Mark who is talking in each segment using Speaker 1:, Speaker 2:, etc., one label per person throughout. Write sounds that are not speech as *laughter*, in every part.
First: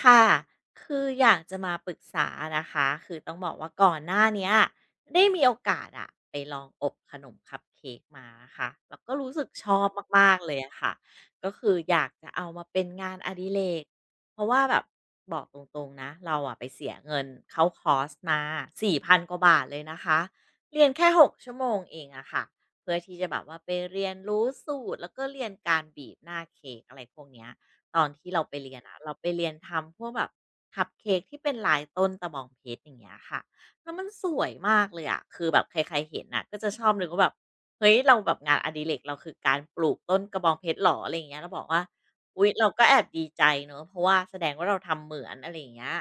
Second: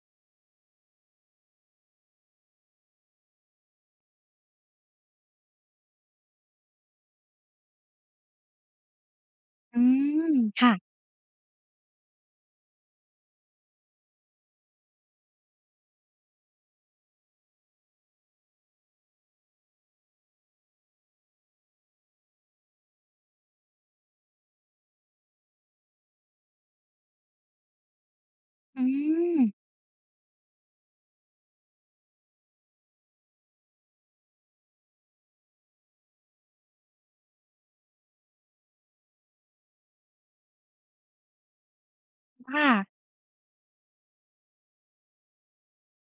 Speaker 1: ค่ะคืออยากจะมาปรึกษานะคะ คือต้องบอกว่าก่อนหน้าเนี้ยได้มีโอกาสไปลองอบขนมคัพเค้กมานะคะแล้วก็รู้สึกช
Speaker 2: อื
Speaker 1: อบ
Speaker 2: ม
Speaker 1: มากๆเลย
Speaker 2: ค่ะ
Speaker 1: ค่ะก็คืออยากจะเอามาเป็นงานอดิเรกเพราะว่าแบบบอกตรงๆนะ เราไปเสียเงินเข้าคอร์สมา4,000กว่าบาทเลยนะคะเรียนแค่6ชั่วโมงเองค่ะเพื่อที่จะแบบว่าไปเรียนรู้สูตรแล้วก็เรียนการบีบหน้าเค้กอะไรพวกเนี้ย ตอนที่เราไปเรีย
Speaker 2: อื
Speaker 1: นเราไป
Speaker 2: ม
Speaker 1: เรียนทำพวกแบบคัพเค้กที่เป็นลายต้นตะบองเพชรอย่างเงี้ยค่ะแล้วมันสวยมากเลยคือแบบใครๆเห็นก็จะชอบนึกว่าแบบเฮ้ยเราแบบงานอดิเรกเราคือการปลูกต้นกระบองเพชรหรออะไรอย่างเงี้ยเราบอกว่าอุ๊ย
Speaker 2: ค่ะ
Speaker 1: เราก็แอบดีใจเนอะเพราะว่าแสดงว่าเราทำเหมือนอะไรอย่างเงี้ย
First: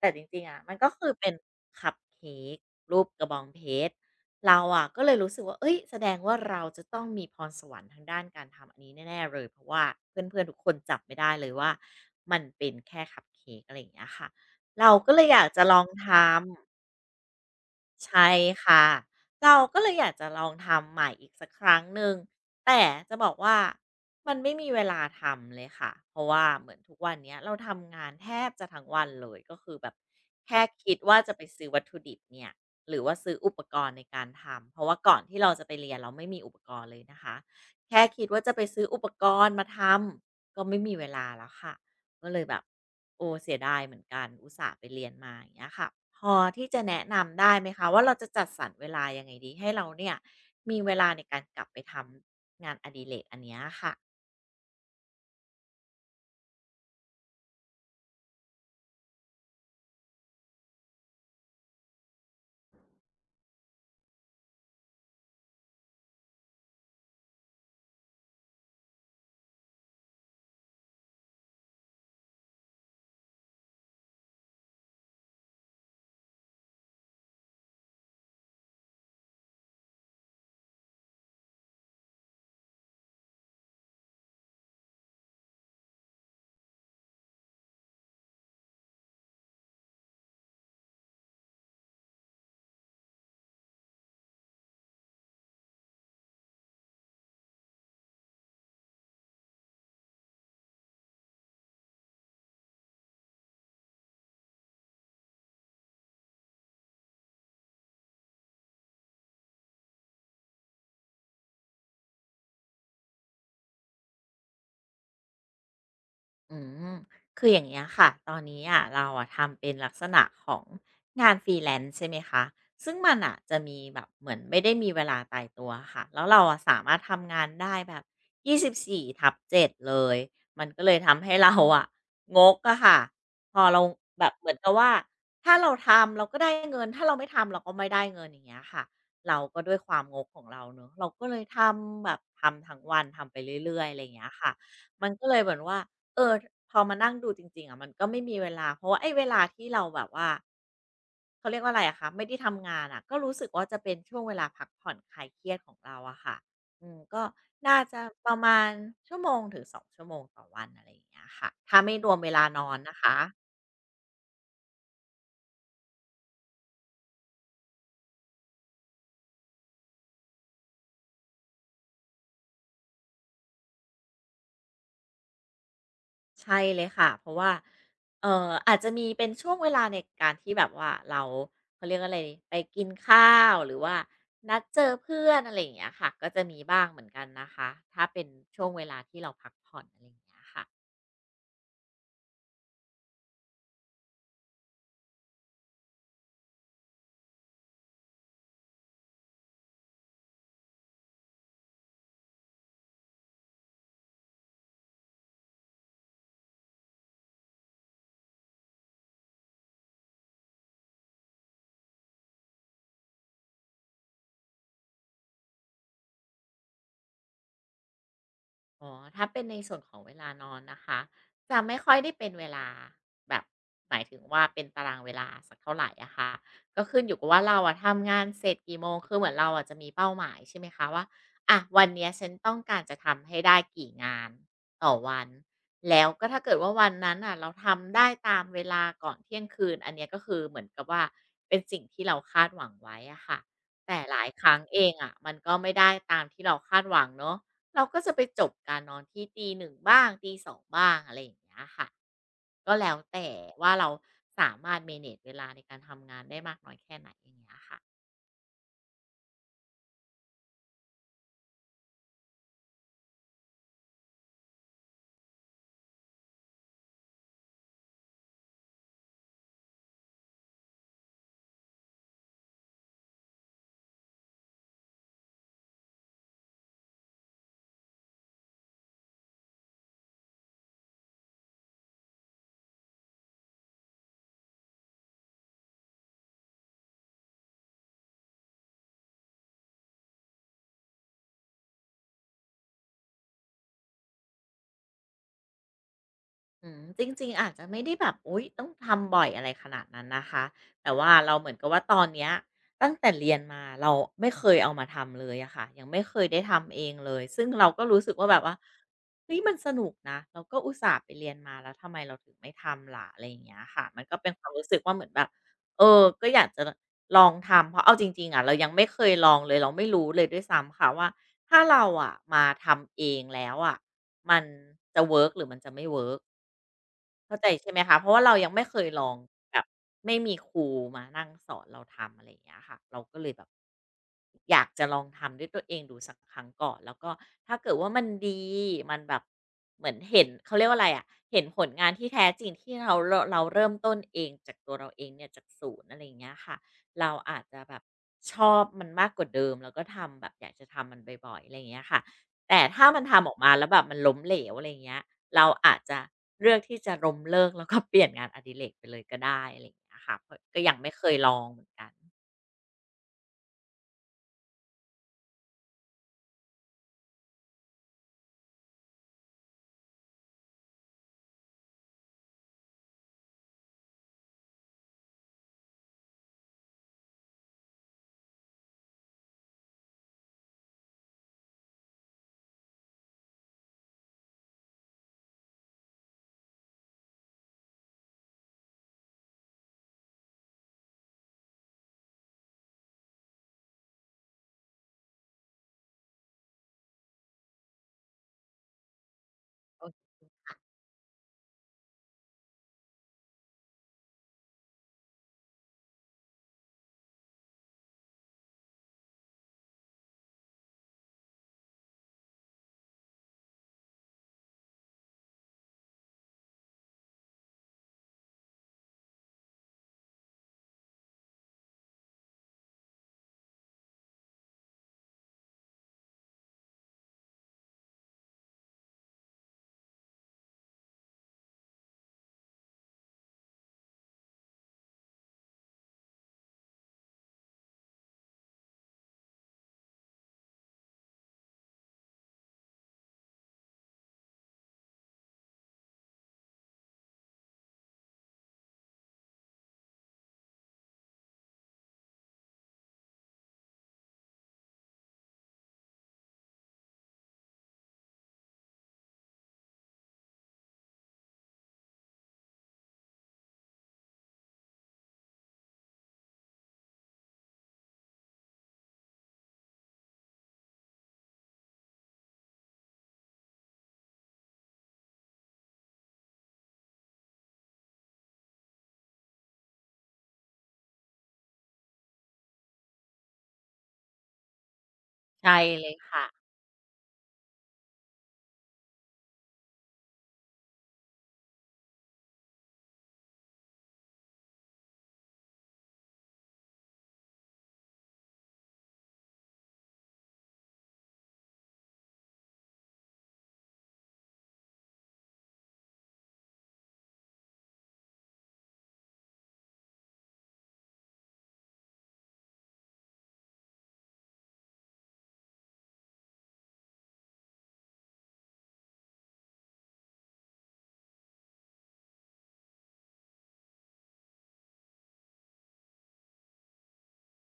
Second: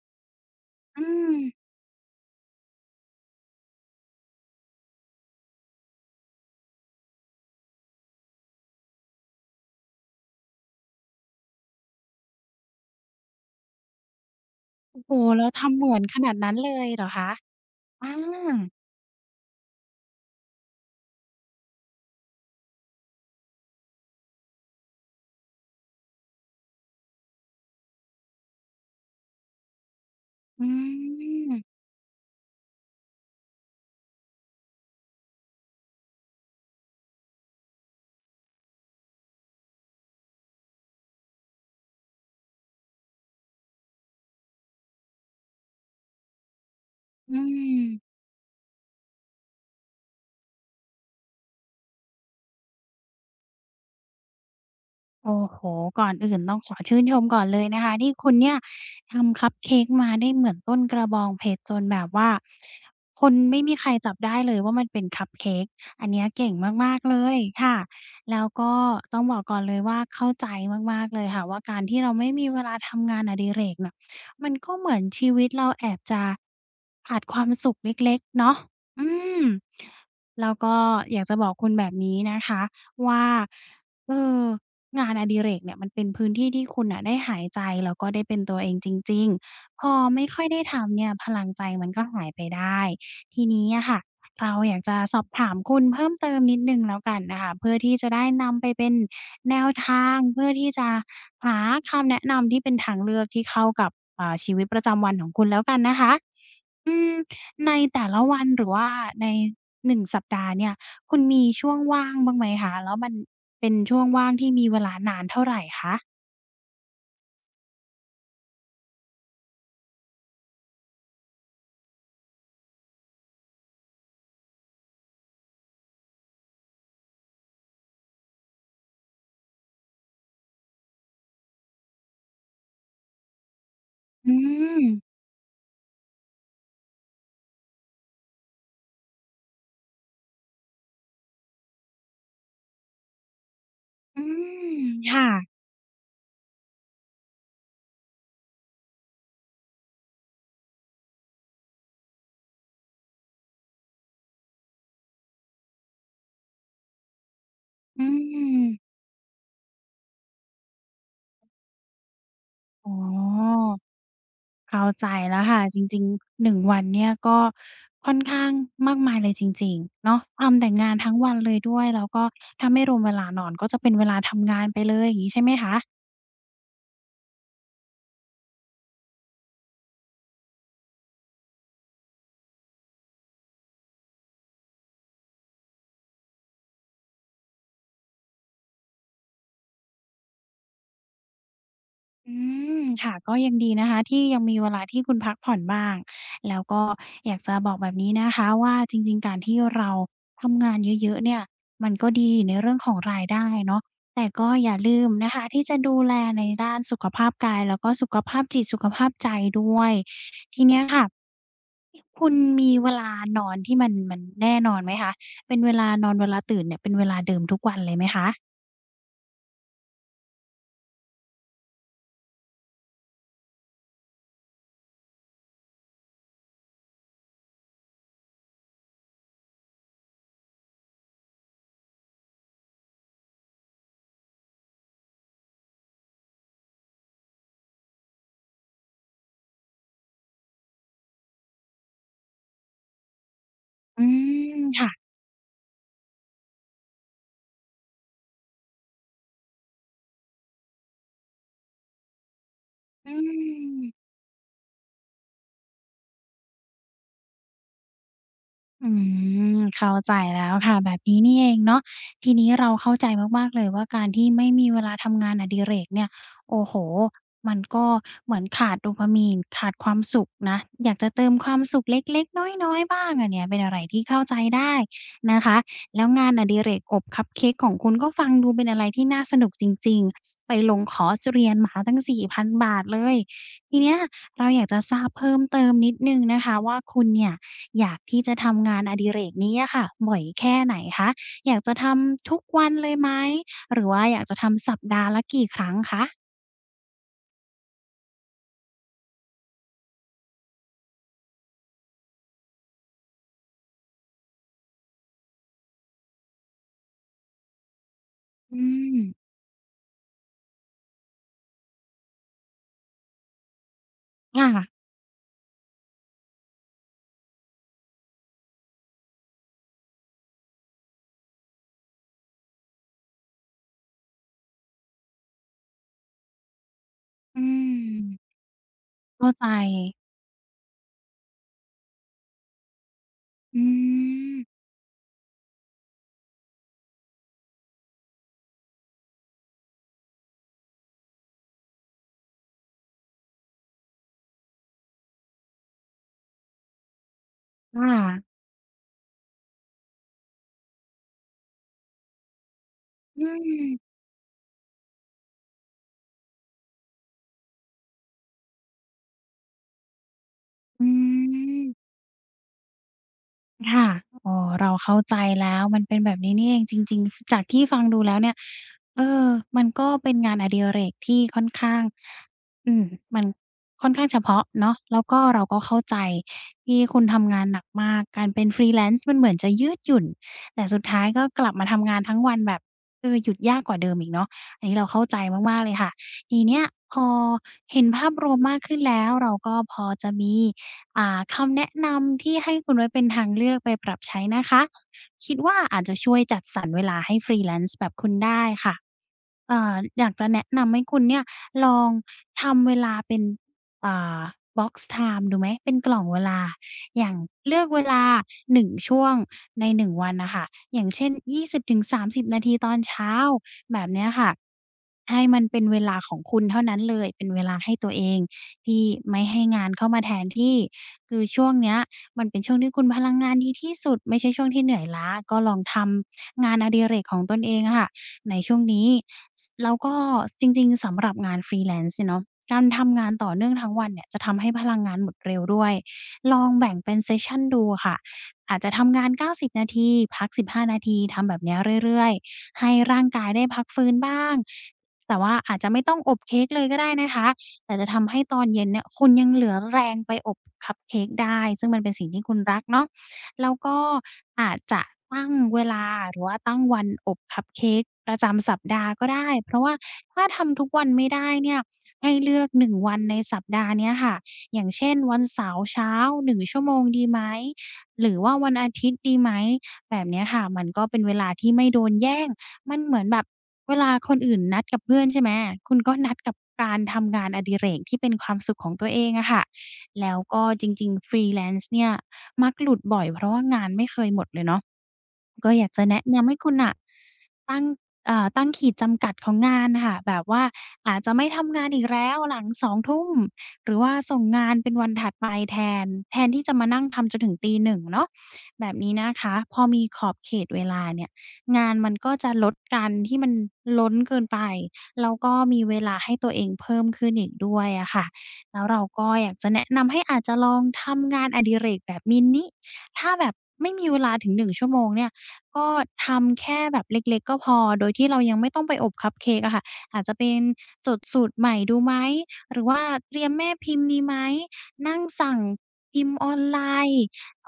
Speaker 1: แต่จริงๆมันก็
Speaker 2: อื
Speaker 1: คือเป็
Speaker 2: ม
Speaker 1: นคัพเค้กรูปกระบองเพชร เราก็เลยรู้สึกว่า เอ้ยแสดงว่าเราจะต้องมีพรสวรรค์ทางด้านการทำอันนี้แน่ๆเลย เพราะว่าเพื่อนๆทุกคนจับไม่ได้เลยว่ามันเป็นแค่คัปเค้กอะไรอย่างเงี้ยค่ะ เรา
Speaker 2: โอ้โฮ
Speaker 1: ก็เลยอยา
Speaker 2: แล้
Speaker 1: ก
Speaker 2: ว
Speaker 1: จะล
Speaker 2: ทำ
Speaker 1: อ
Speaker 2: เห
Speaker 1: ง
Speaker 2: มือน
Speaker 1: ท
Speaker 2: ขนาดนั้นเล
Speaker 1: ำ
Speaker 2: ยเหรอคะอา
Speaker 1: ใช่ค่ะเราก็เลยอยากจะลองทำใหม่อีกสักครั้งหนึ่งแต่จะบอกว่ามันไม่มีเวลาทำเลยค่ะเพราะว่าเหมือนทุกวันเนี้ยเราทำงานแทบจะทั้งวันเลยก็คือแบบแค่
Speaker 2: อื
Speaker 1: คิดว่าจะไป
Speaker 2: ม
Speaker 1: ซื้อวัตถุดิบเนี่ยหรือว่าซื้ออุปกรณ์ในการทำเพราะว่าก่อนที่เราจะไปเรียนเราไม่มีอุปกรณ์เลยนะคะแค่คิดว่าจะไปซื้ออุปกรณ์มาทำก็ไม่มีเวลาแล้วค่ะ ก็เลยแบบโอ้เสียดายเหมือนกันอุตส่าห์ไปเรียนมาอย่างเงี้ยค่ะพอที่จะแนะ
Speaker 2: อื
Speaker 1: นำได้ไหมคะว่า
Speaker 2: ม
Speaker 1: เราจะจัดสรรเวลายังไงดีให้เราเนี่ยมีเวลาในการกลับไปทำงานอดิเรกอันเนี้ยค่ะ
Speaker 2: โอ้โฮก่อนอื่นต้องขอชื่นชมก่อนเลยนะคะที่คุณเนี่ยทำคัปเค้กมาได้เหมือนต้นกระบองเพชรจนแบบว่าคนไม่มีใครจับได้เลยว่ามันเป็นคัปเค้กอันเนี้ยเก่งมากๆเลยค่ะแล้วก็ต้องบอกก่อนเลยว่าเข้าใจมากๆเลยค่ะว่าการที่เราไม่มีเวลาทำงานอดิเรกน่ะมันก็เหมือนชีวิตเราแอบจะขาดความสุขเล็กๆเนาะอืมแล้วก็อยากจะบอกคุณแบบนี้นะคะว่าเออ งานอดิเรกเนี่ยมันเป็นพื้นที่ที่คุณน่ะได้หายใจแล้วก็ได้เป็นตัวเองจริงๆพอไม่ค่อยได้ทำเนี่ยพลังใจมันก็หายไปได้ทีนี้อะค่ะเราอยากจะสอบถามคุณเพิ่มเติมนิดหนึ่งแล้วกันนะคะเพื่อที่จะได้นำไปเป็นแนวทางเพื่อที่จะหาคำแนะนำที่เป็นทางเลือกที่เข้ากับชีวิตประจำวันของคุณแล้วกันนะคะ อืมในแต่ละวันหรือว่าใน1 สัปดาห์เนี่ยคุณมีช่วงว่างบ้างไหมคะแล้วมันเป็นช่วงว่างที่มีเวลานานเท่าไรคะ
Speaker 1: อืมคืออย่างเงี้ยค่ะตอนนี้เราทำเป็นลักษณะของงานฟรีแลนซ์ใช่ไหมคะซึ่งมันจะมีแบบเหมือนไม่ได้มีเวลาตายตัวค่ะแล้วเราสามารถทำงานได้แบบยี่สิบสี่ทับเจ็ดเลยมันก็เลยทำให้เรางกค่ะพอเราแบ
Speaker 2: อื
Speaker 1: บเหมือนกับ
Speaker 2: ม
Speaker 1: ว่าถ้าเราทำเราก็ได้เงินถ้าเราไม่ทำเราก็ไม่ได้เงินอย่างเงี้ยค่ะเราก็ด้วยความงกของเราเนอะเราก็เลยทำแบบทำทั้งวันทำไปเรื่อยๆอะไรอย่าง
Speaker 2: อื
Speaker 1: เงี้ยค่ะ
Speaker 2: ม
Speaker 1: มัน
Speaker 2: ค่ะ
Speaker 1: ก็เลยเหมือนว่า เออพอมานั่งดูจริงๆมันก็ไม่มีเวลาเพราะว่าไอ้เวลาที่เราแบบว่าเขาเรียกว่าอะไรคะไม่ได้ทำงานก็รู้สึกว่าจะเป็นช่วงเวลาพักผ่อนคลายเครียดของเราค่ะอืมก็น่าจะ
Speaker 2: อื
Speaker 1: ประมา
Speaker 2: ม
Speaker 1: ณชั่วโมงถึง2ชั่วโมงต่อวันอะไรอย่างเงี้ยค่ะถ้าไม่รวมเวลานอน
Speaker 2: อ๋
Speaker 1: นะคะ
Speaker 2: อเข้าใจแล้วค่ะจริงๆ1 วันเนี่ยก็ค่อนข้างมากมายเลยจริงๆเนาะทำแต่งานทั้งวันเลยด้วยแล้วก็ถ้าไม่รวมเวลานอน
Speaker 1: ใช่เลยค่ะเพราะว่าอาจจะมีเป็นช่วงเวลาในการที่แบบว่าเราเขาเรียกอะไรดีไปกินข้าวหรือว่านัดเจอเพื่อนอะไรอย่างเงี้ยค่ะก็จะมีบ้างเหมือนกันนะคะถ้าเป็นช่วงเวลาที่เราพักผ่อนอะไรอย่างเงี้ยค่ะ
Speaker 2: อืมค่ะก็ยังดีนะคะที่ยังมีเวลาที่คุณพักผ่อนบ้างแล้วก็อยากจะบอกแบบนี้นะคะว่าจริงๆการที่เราทำงานเยอะๆเนี่ยมันก็ดีในเรื่องของรายได้เนาะแต่ก็อย่าลืมนะคะที่จะดูแลในด้านสุขภาพกายแล้วก็สุขภาพจิตสุขภาพใจด้วยทีเนี้ยค่ะคุณมีเวลานอนที่มันแน่นอนไหมคะเป็นเวลานอนเวลาตื่นเนี่ยเป็นเวลาเดิมทุกวันเลยไหมคะ
Speaker 1: อ๋อ ถ้าเป็นในส่วนของเวลานอนนะคะจะไม่ค่อยได้เป็นเวลาแบบหมายถึงว่าเป็นตารางเวลาสักเท่าไหรค่ะก็ขึ้นอยู่กับว่าเราทำงานเสร็จกี่โมง คือเหมือนเราจะมีเป้าหมายใช่ไหมคะว่าวันเนี้ยฉันต้องการจะทำให้ได้กี่งานต่อวัน แล้วก็ถ้าเกิดว่าวันนั้นเราทำได้ตามเวลาก่อนเที่ยงคืนอันเนี้ยก็คือเหมือนกับว่าเป็นสิ่งที่เราคาดหวังไว้ค่ะแต่
Speaker 2: อื
Speaker 1: หลายครั้
Speaker 2: ม
Speaker 1: งเอ
Speaker 2: ค่ะ
Speaker 1: งมันก็ไม่ได้ตามที่เราคาดหวังเนาะ เราก็จะไปจบการนอนที่ตีหนึ่งบ้างตีสองบ้างอะไรอย่างเงี้ยค่ะก็แล้ว
Speaker 2: อื
Speaker 1: แต่ว่าเรา
Speaker 2: ม
Speaker 1: สามารถ manage เวลาในการทำงานได้มากน้อยแค่ไหนอย่างเงี้ยค่ะ
Speaker 2: อืมเข้าใจแล้วค่ะแบบนี้นี่เองเนาะทีนี้เราเข้าใจมากๆเลยว่าการที่ไม่มีเวลาทำงานอดิเรกเนี่ยโอ้โฮมันก็เหมือนขาดโดพามีนขาดความสุขนะอยากจะเติมความสุขเล็กๆน้อยๆบ้างอะเนี่ยเป็นอะไรที่เข้าใจได้นะคะแล้วงานอดิเรกอบคัพเค้กของคุณก็ฟังดูเป็นอะไรที่น่าสนุกจริงๆไปลงคอร์สเรียนมาตั้ง4,000 บาทเลยทีเนี้ยเราอยากจะทราบเพิ่มเติมนิดหนึ่งนะคะว่าคุณเนี่ย อยากที่จะทำงานอดิเรกนี้อะค่ะบ่อยแค่ไหนคะอยากจะทำทุกวันเลยไหมหรือว่าอยากจะทำสัปดาห์ละกี่ครั้งคะ
Speaker 1: จริงๆอาจจะไม่ได้แบบอุ๊ยต้องทำบ่อยอะไรขนาดนั้นนะคะแต่ว่าเราเหมือนกับว่าตอนเนี้ยตั้งแต่เรียนมาเราไม่เคยเอามาทำเลยอะค่ะยังไม่เคยได้ทำเองเลยซึ่งเราก็รู้สึกว่าแบบว่า
Speaker 2: อืม
Speaker 1: เฮ้ยมันสนุกนะเราก็อุตส่าห์ไปเรียนมาแล้วทำไมเราถึงไม่ทำล่ะอะไรอย่างเงี้ยค่ะมันก็เป็นความรู้สึก
Speaker 2: ค่ะ
Speaker 1: ว่าเหมือนแบบเออก็อยากจะลองทำเพราะเอาจริงๆอะเรายังไม่เคยลองเลยเราไม่รู้เลยด้วยซ้ำค่ะว่าถ้าเราอะมาทำเองแล้วอะมันจะเวิร์กหรือมันจะไม่เวิร์ก เข้า
Speaker 2: อื
Speaker 1: ใจใช่ไหมคะเพราะว่า
Speaker 2: ม
Speaker 1: เรายังไม่เคยลอง
Speaker 2: เข้าใจ
Speaker 1: แบบไม่มีครูมานั่งสอนเราทำอะไรอย่างเงี้ยค่ะเราก็เลยแบบ
Speaker 2: อื
Speaker 1: อ
Speaker 2: ม
Speaker 1: ยากจะลองทำด้วยตัวเองดูสักครั้งก่อนแล้วก็ถ้าเกิดว่ามันดีมันแบบเหมือนเห็นเขาเรียกว่าอะไรอะะเห็นผลงานที่แท้จริงที่เราเริ่มต้นเองจากตัวเราเองเนี่ยจากศูนย์อะไรอย่างเงี้ยค่ะเราอาจจะแบบ
Speaker 2: ค่ะ
Speaker 1: ชอบมันมากกว่าเดิมแล้วก็ทำแบบอยากจะทำมันบ่อยๆอะไรอย่างเงี้ยค่ะ แต่ถ้ามัน
Speaker 2: อื
Speaker 1: ทำออกมาแล้วแบบ
Speaker 2: ม
Speaker 1: มันล้มเหลวอะไรอย่างเงี้ยเราอาจจะเลือกที่จะล้มเลิกแล้วก็ *laughs* เปลี่ยนงานอดิเรกไปเลยก็ได้อะไรอย่างเงี้ยค่ะเพราะก็ยัง
Speaker 2: อื
Speaker 1: ไม่เคยลองเห
Speaker 2: ม
Speaker 1: มือนกัน
Speaker 2: ค่ะอ๋อเราเข้าใจแล้ว มันเป็นแบบนี้นี่เองจริงๆ จากที่ฟังดูแล้วเนี่ยเออมันก็เป็นงานอดิเรกที่ค่อนข้างอืมมันค่อนข้างเฉพาะเนาะแล้วก็เราก็เข้าใจที่คุณทำงานหนักมากการเป็น freelance มันเหมือนจะยืดหยุ่นแต่สุดท้ายก็กลับมาทำงานทั้งวันแบบหยุดยากกว่าเดิมอีกเนาะอันนี้เราเข้าใจมากๆเลยค่ะทีเนี้ยพอเห็นภาพรวมมากขึ้นแล้วเราก็พอจะมี คำแนะนำที่ให้คุณไว้เป็นทางเลือกไปปรับใช้นะคะคิดว่าอาจจะช่วยจัดสรรเวลาให้ฟรีแลนซ์แบบคุณได้ค่ะเอ่ออ
Speaker 1: โอ
Speaker 2: ยากจะแนะนำให้คุณเนี่ยลองทำเวลาเป็นอ่า box time ดูไหมเป็นกล่องเวลาอย่างเลือกเวลา1ช่วงใน1วันนะคะอย่างเช่น20-30นาทีตอนเช้าแบบเนี้ยค่ะให้มันเป็นเวลาของคุณเท่านั้นเลยเป็นเวลาให้ตัวเองที่ไม่ให้งานเข้ามาแทนที่ คือช่วงเนี้ยมันเป็นช่วงที่คุณพลังงานดีที่สุดไม่ใช่ช่วงที่เหนื่อยล้าก็ลองทำงานอดิเรกของตนเองอะค่ะในช่วงนี้สแล้วก็จริงๆสำหรับงาน Freelance เนี่ยเนาะการทำงานต่อเนื่องทั้งวันเนี่ยจะทำให้พลังงานหมดเร็วด้วยลองแบ่งเป็นเซสชันดูอะค่ะอาจจะทำงาน90นาทีพัก15นาทีทำแบบเนี้ยเรื่อยๆให้ร่างกายได้พักฟื้นบ้างแต่ว่าอาจจะไม่ต้องอบเค้กเลยก็ได้นะคะ แต่จะทำให้ตอนเย็นเนี่ยคุณยังเหลือแรงไปอบคัพเค้กได้ซึ่งมันเป็นสิ่งที่คุณรักเนาะแล้วก็อาจจะตั้งเวลาหรือว่าตั้งวันอบคัพเค้กประจำสัปดาห์ก็ได้เพราะว่าถ้าทำทุกวันไม่ได้เนี่ยให้เลือก1วันในสัปดาห์เนี้ยค่ะอย่างเช่นวันเสาร์เช้า1ชั่วโมงดีไหมหรือว่าวันอาทิตย์ดีไหมแบบเนี้ยค่ะมันก็เป็นเวลาที่ไม่โดนแย่ง มันเหมือนแบบเวลาคนอื่นนัดกับเพื่อนใช่ไหมคุณก็นัดกับการทำงานอดิเรกที่เป็นความสุขของตัวเองอะค่ะแล้วก็จริงๆ Freelance เนี่ยมักหลุดบ่อยเพราะว่างานไม่เคยหมดเลยเนาะก็
Speaker 1: ใช่
Speaker 2: อยากจะ
Speaker 1: เลย
Speaker 2: แนะ
Speaker 1: ค่ะ
Speaker 2: นำให้คุณน่ะตั้งเอ่อตั้งขีดจำกัดของงานน่ะค่ะแบบว่าอาจจะไม่ทำงานอีกแล้วหลังสองทุ่มหรือว่าส่งงานเป็นวันถัดไปแทนที่จะมานั่งทำจนถึงตี1เนาะแบบนี้นะคะพอมีขอบเขตเวลาเนี่ย งานมันก็จะลดกันที่มันล้นเกินไปแล้วก็มีเวลาให้ตัวเองเพิ่มขึ้นอีกด้วยอะค่ะแล้วเราก็อยากจะแนะนำให้อาจจะลองทำงานอดิเรกแบบมินิถ้าแบบไม่มีเวลาถึง1ชั่วโมงเนี่ยก็ทำแค่แบบเล็กๆก็พอโดยที่เรายังไม่ต้องไปอบคัพเค้กอะค่ะอาจจะเป็นจดสูตรใหม่ดูไหมหรือว่าเตรียมแม่พิมพ์ดีไหมนั่งสั่งพิมพ์ออนไลน์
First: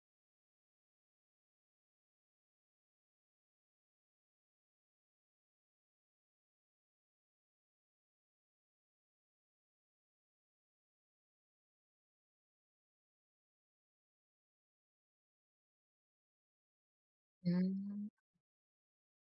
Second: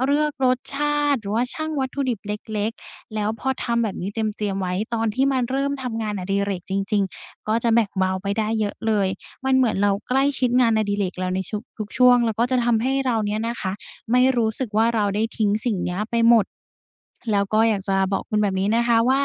Speaker 2: เลือกรสชาติหรือว่าชั่งวัตถุดิบเล็กๆ แล้วพอทำแบบนี้เตรียมๆไว้ตอนที่มันเริ่มทำงานอดิเรกจริงๆก็จะแบ่งเบาไปได้เยอะเลยมันเหมือนเราใกล้ชิดงานอดิเรกเราในชุกทุกช่วงแล้วก็จะทำให้เราเนี่ยนะคะไม่รู้สึกว่าเราได้ทิ้งสิ่งเนี้ยไปหมดแล้ว
Speaker 1: อื
Speaker 2: ก็อยากจะบอก
Speaker 1: ม
Speaker 2: คุณแบบนี้นะคะว่า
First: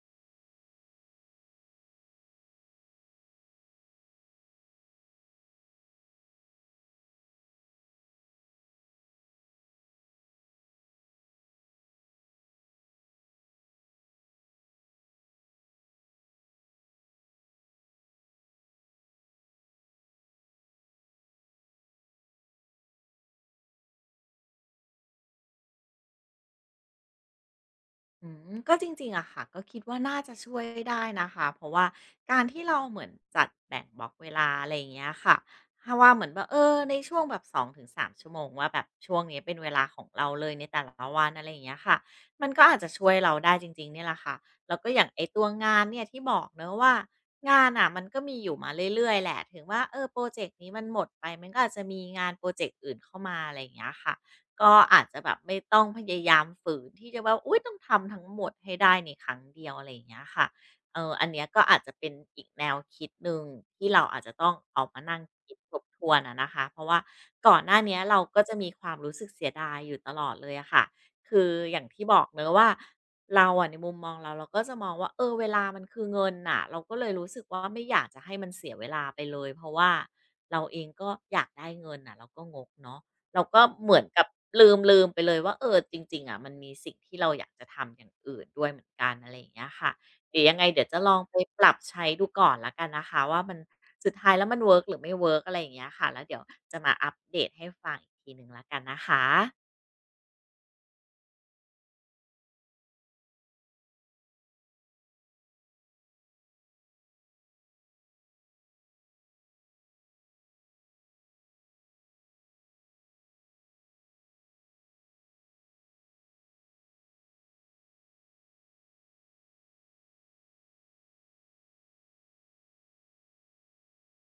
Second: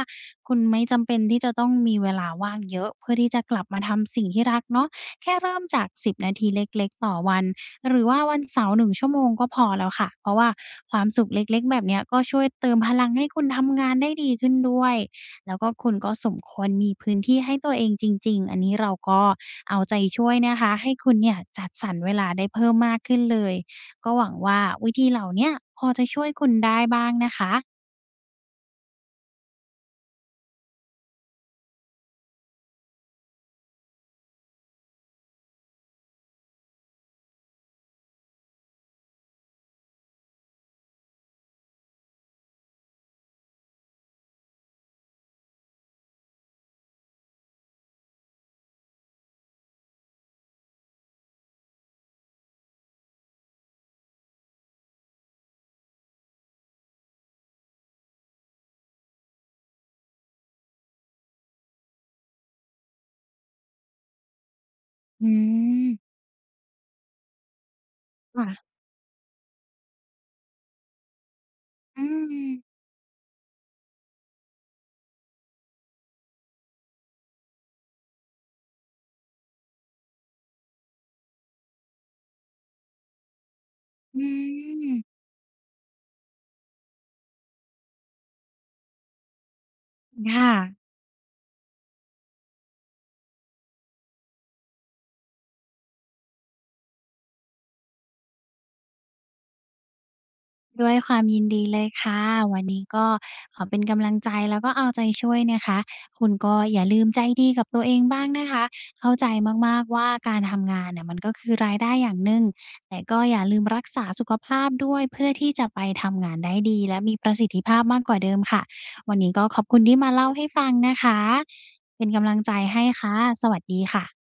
Speaker 2: คุณไม่จำเป็นที่จะต้องมีเวลาว่างเยอะเพื่อที่จะกลับมาทำสิ่งที่รักเนาะแค่เริ่มจาก10นาทีเล็กๆต่อวัน หรือว่าวันเสาร์หนึ่งชั่วโมงก็พอแล้วค่ะเพราะว่าความสุขเล็กๆแบบเนี้ยก็ช่วยเติมพลังให้คุณทำงานได้ดีขึ้นด้วยแล้วก็คุณก็สมควรมีพื้นที่ให้ตัวเองจริงๆอันนี้เราก็เอาใจช่วยนะคะให้คุณเนี่ยจัดสรรเวลาได้เพิ่มมากขึ้นเลยก็หวังว่าวิธีเหล่าเนี้ยพอจะช่วยคุณได้บ้างนะคะ
Speaker 1: อืมก็จริงๆอะค่ะก็คิดว่าน่าจะช่วยได้นะคะเพราะว่าการที่เราเหมือนจัดแบ่งบล็อกเวลาอะไรอย่างเงี้ยค่ะถ้าว่าเหมือนแบบเออในช่วงแบบสองถึงสามชั่วโมงว่าแบบช่วงนี้เป็นเวลาของเราเลยในแต่ละวันอะไรอย่างเงี้ยค่ะมันก็อาจจะช่วยเราได้จริงๆเนี่ยแหละค่ะแล้วก็อย่างไอตัวงานเนี่ยที่บอกเนาะว่างานอะมันก็มีอยู่มาเรื่อยๆแหละถึงว่าเออโปรเจกต์นี้มันหมดไปมันก็อาจจะมีงานโปรเจกต์อื่นเข้ามาอะไรอย่างเงี้ยค่ะ ก็อาจจะแบบไม่ต้องพยายามฝืนที่จะว่าอุยต้องทำทั้งหมดให้ได้ในครั้งเดียวอะไรอย่างเงี้ยค่ะเอออันเนี้ยก็อาจจะเป็นอีกแนวคิดหนึ่งที่เราอาจจะต้องเอามานั่ง
Speaker 2: อื
Speaker 1: คิดทบทว
Speaker 2: ม
Speaker 1: นอะนะคะเพราะว่าก่อนหน้าเนี้ยเราก็จะมี
Speaker 2: ค่ะ
Speaker 1: ความรู้สึกเสียดายอยู่ตลอดเลยอะค่ะคืออย่าง
Speaker 2: อื
Speaker 1: ที่บอก
Speaker 2: ม
Speaker 1: เนอะว่าเราอะในมุมมองเราก็จะมองว่าเออเวลามันคือเงินน่ะเราก็เลยรู้สึกว่าไม่อยากจะให้มันเสียเวลาไปเลยเพราะว่าเราเองก็อยากได้เงินน่ะเราก็งกเนาะ เราก็เหมือน
Speaker 2: อื
Speaker 1: กับลืม
Speaker 2: ม
Speaker 1: ไปเลยว่าเออจริงๆอะมันมีสิ่งที่เราอยากจะทำอย่างอื่นด้วยเหมือนกันอะไรอย่างเงี้ยค่ะเดี๋ยว
Speaker 2: ค่ะ
Speaker 1: ยังไงเดี๋ยวจะลองไปปรับใช้ดูก่อนละวกันนะคะว่ามันสุดท้ายแล้วมันเวิร์กหรือไม่เวิร์กอะไรอย่างเงี้ยค่ะแล้วเดี๋ยวจะมาอัปเดตให้ฟังอีกทีหนึ่งละกันนะคะ
Speaker 2: ด้วยความยินดีเลยค่ะวันนี้ก็ขอเป็นกำลังใจแล้วก็เอาใจช่วยนะคะคุณก็อย่าลืมใจดีกับตัวเองบ้างนะคะเข้าใจมากๆว่าการทำงานเนี่ยมันก็คือรายได้อย่างหนึ่งแต่ก็อย่าลืมรักษาสุขภาพด้วยเพื่อที่จะไปทำงานได้ดีและมีประสิทธิภาพมากกว่าเดิมค่ะวันนี้ก็ขอบคุณที่มาเล่าให้ฟังนะคะเป็นกำลังใจให้ค่ะสวัสดีค่ะ